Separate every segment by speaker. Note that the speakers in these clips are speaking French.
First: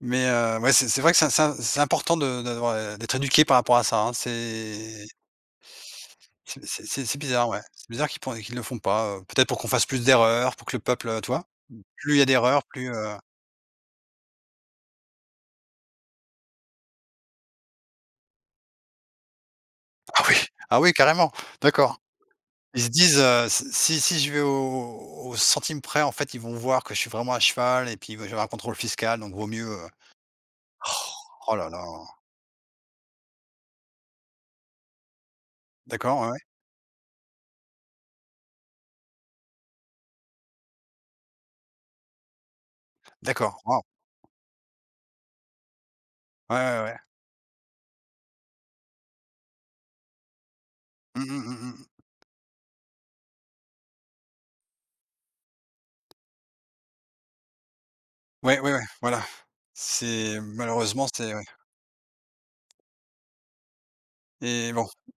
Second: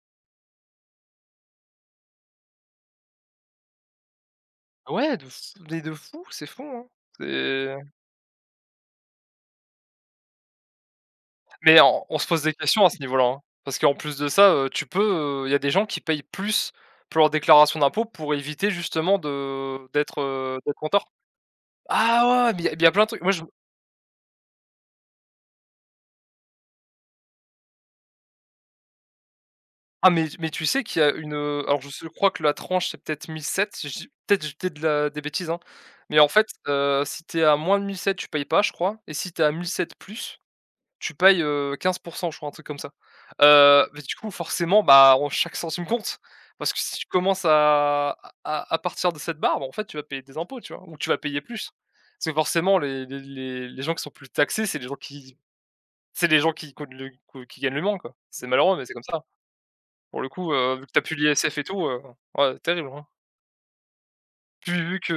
Speaker 1: Mais heu, ouais, c'est c'est vrai que c'est c'est c'est important de de d'avoir d'être éduqué par rapport à ça hein. C'est
Speaker 2: Ouais, de f mais de fou. C'est
Speaker 1: C'est
Speaker 2: font hein
Speaker 1: c'est c'est bizarre, ouais.
Speaker 2: c'est
Speaker 1: C'est bizarre qu'ils peu qu'ils le font pas, heu, peut-être pour qu'on fasse plus d'erreurs, pour que le peuple, tu vois?
Speaker 2: Mais on
Speaker 1: Plus
Speaker 2: on
Speaker 1: il y a
Speaker 2: se pose des
Speaker 1: d'erreurs,
Speaker 2: questions
Speaker 1: plus,
Speaker 2: à ce
Speaker 1: heu
Speaker 2: niveau-là, parce qu'en plus de ça, heu, tu peux, il y a des gens qui payent plus pour leur déclaration d'impôts, pour éviter justement de d'être,
Speaker 1: Ah oui!
Speaker 2: heu,
Speaker 1: Ah
Speaker 2: d'être en
Speaker 1: oui
Speaker 2: tort
Speaker 1: carrément? D'accord.
Speaker 2: ah ouais, mais il y a il
Speaker 1: Ils
Speaker 2: y
Speaker 1: se
Speaker 2: a plein de
Speaker 1: disent,
Speaker 2: trucs. Moi, je
Speaker 1: heu: «Si si si je vais au au centime près, en fait, ils vont voir que je suis vraiment à cheval et puis va je vais avoir un contrôle fiscal, donc vaut mieux, heu,
Speaker 2: Ah mais mais tu sais qu'il y a une,
Speaker 1: roh
Speaker 2: heu,
Speaker 1: là
Speaker 2: alors
Speaker 1: là!»
Speaker 2: je s je crois que la tranche c'est peut-être 1007, je dis peut-être j'étais de la des bêtises, hein, mais en
Speaker 1: D'accord, ouais.
Speaker 2: fait, heu, si tu es à moins de 1007 tu payes pas je crois et si tu es à 1007 plus, tu payes, heu, 15 % je crois un truc comme ça.
Speaker 1: D'accord. Waouh!
Speaker 2: Heu, mais du coup forcément bah on chaque centime compte
Speaker 1: Ouais,
Speaker 2: parce que
Speaker 1: ouais, ouais.
Speaker 2: si tu commences à à à partir de cette barre, bah en fait tu vas payer des impôts tu vois? Ou tu vas
Speaker 1: Mmh
Speaker 2: payer
Speaker 1: mh,
Speaker 2: plus.
Speaker 1: mmh mh.
Speaker 2: C'est forcément les les les gens qui sont plus taxés c'est les gens qui c'est des gens qui, qui ont de l g qui gagnent le moins, quoi. C'est
Speaker 1: Ouais, ouais,
Speaker 2: malheureux,
Speaker 1: ouais,
Speaker 2: mais c'est comme
Speaker 1: voilà.
Speaker 2: ça. Pour le
Speaker 1: C'est
Speaker 2: coup, vu que tu n'as
Speaker 1: malheureusement,
Speaker 2: plus
Speaker 1: c'est ouais
Speaker 2: l'ISF et tout, heu, ouais terrible, hein. Pu
Speaker 1: Et bon
Speaker 2: vu qu'il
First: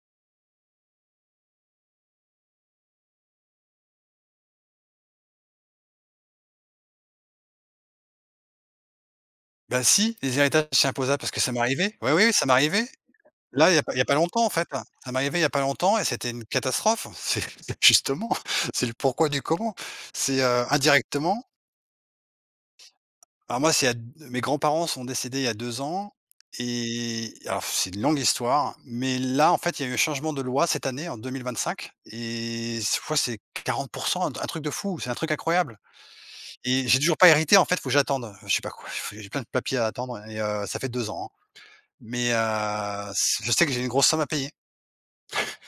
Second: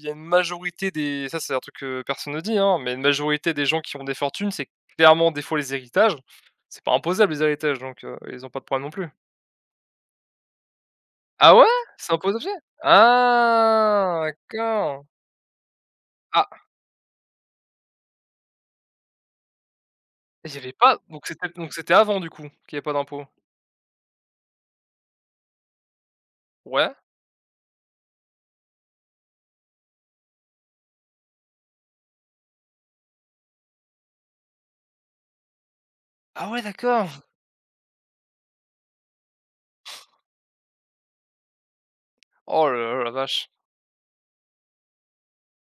Speaker 2: y a une majorité des ça c'est un truc que personne ne dit, mais une majorité des gens qui ont des fortunes, c'est clairement des fois les héritages, c'est pas imposable les héritages, donc heu, ils ont pas de problème non plus.
Speaker 1: Bah si, les héritages, c'est imposables, parce que ça
Speaker 2: Ah,
Speaker 1: m'est
Speaker 2: ouais?
Speaker 1: arrivé.
Speaker 2: C'est
Speaker 1: Ouais,
Speaker 2: un
Speaker 1: oui, oui, ça
Speaker 2: potager?
Speaker 1: m'est arrivé. Là, il y a pas il y a pas
Speaker 2: Ah,
Speaker 1: longtemps, en fait.
Speaker 2: d'accord!
Speaker 1: Ça m'est arrivé, il y a pas longtemps, et c'était une
Speaker 2: Ah!
Speaker 1: catastrophe. C'est c'est justement, c'est le pourquoi du comment. C'est,
Speaker 2: Il y
Speaker 1: heu,
Speaker 2: avait pas, donc
Speaker 1: indirectement
Speaker 2: c'était donc c'était avant, du coup, qu'il y avait pas d'impôts?
Speaker 1: Alors moi, c'est il y a d mes grands-parents sont décédés il y a 2 ans
Speaker 2: Ouais.
Speaker 1: et alors c'est une longue histoire, mais là en fait, il y a eu changement de loi cette année en 2025 et c je crois que c'est 40 % un t truc de fou, c'est un truc incroyable
Speaker 2: Ah, ouais,
Speaker 1: et j'ai
Speaker 2: d'accord!
Speaker 1: toujours pas hérité en fait, faut que j'attende, je sais pas quoi, j'ai plein de papiers à attendre et heu, ça fait 2 ans, hein, mais
Speaker 2: Oh là là, la
Speaker 1: heu,
Speaker 2: vache!
Speaker 1: je sais que j'ai une grosse somme à payer.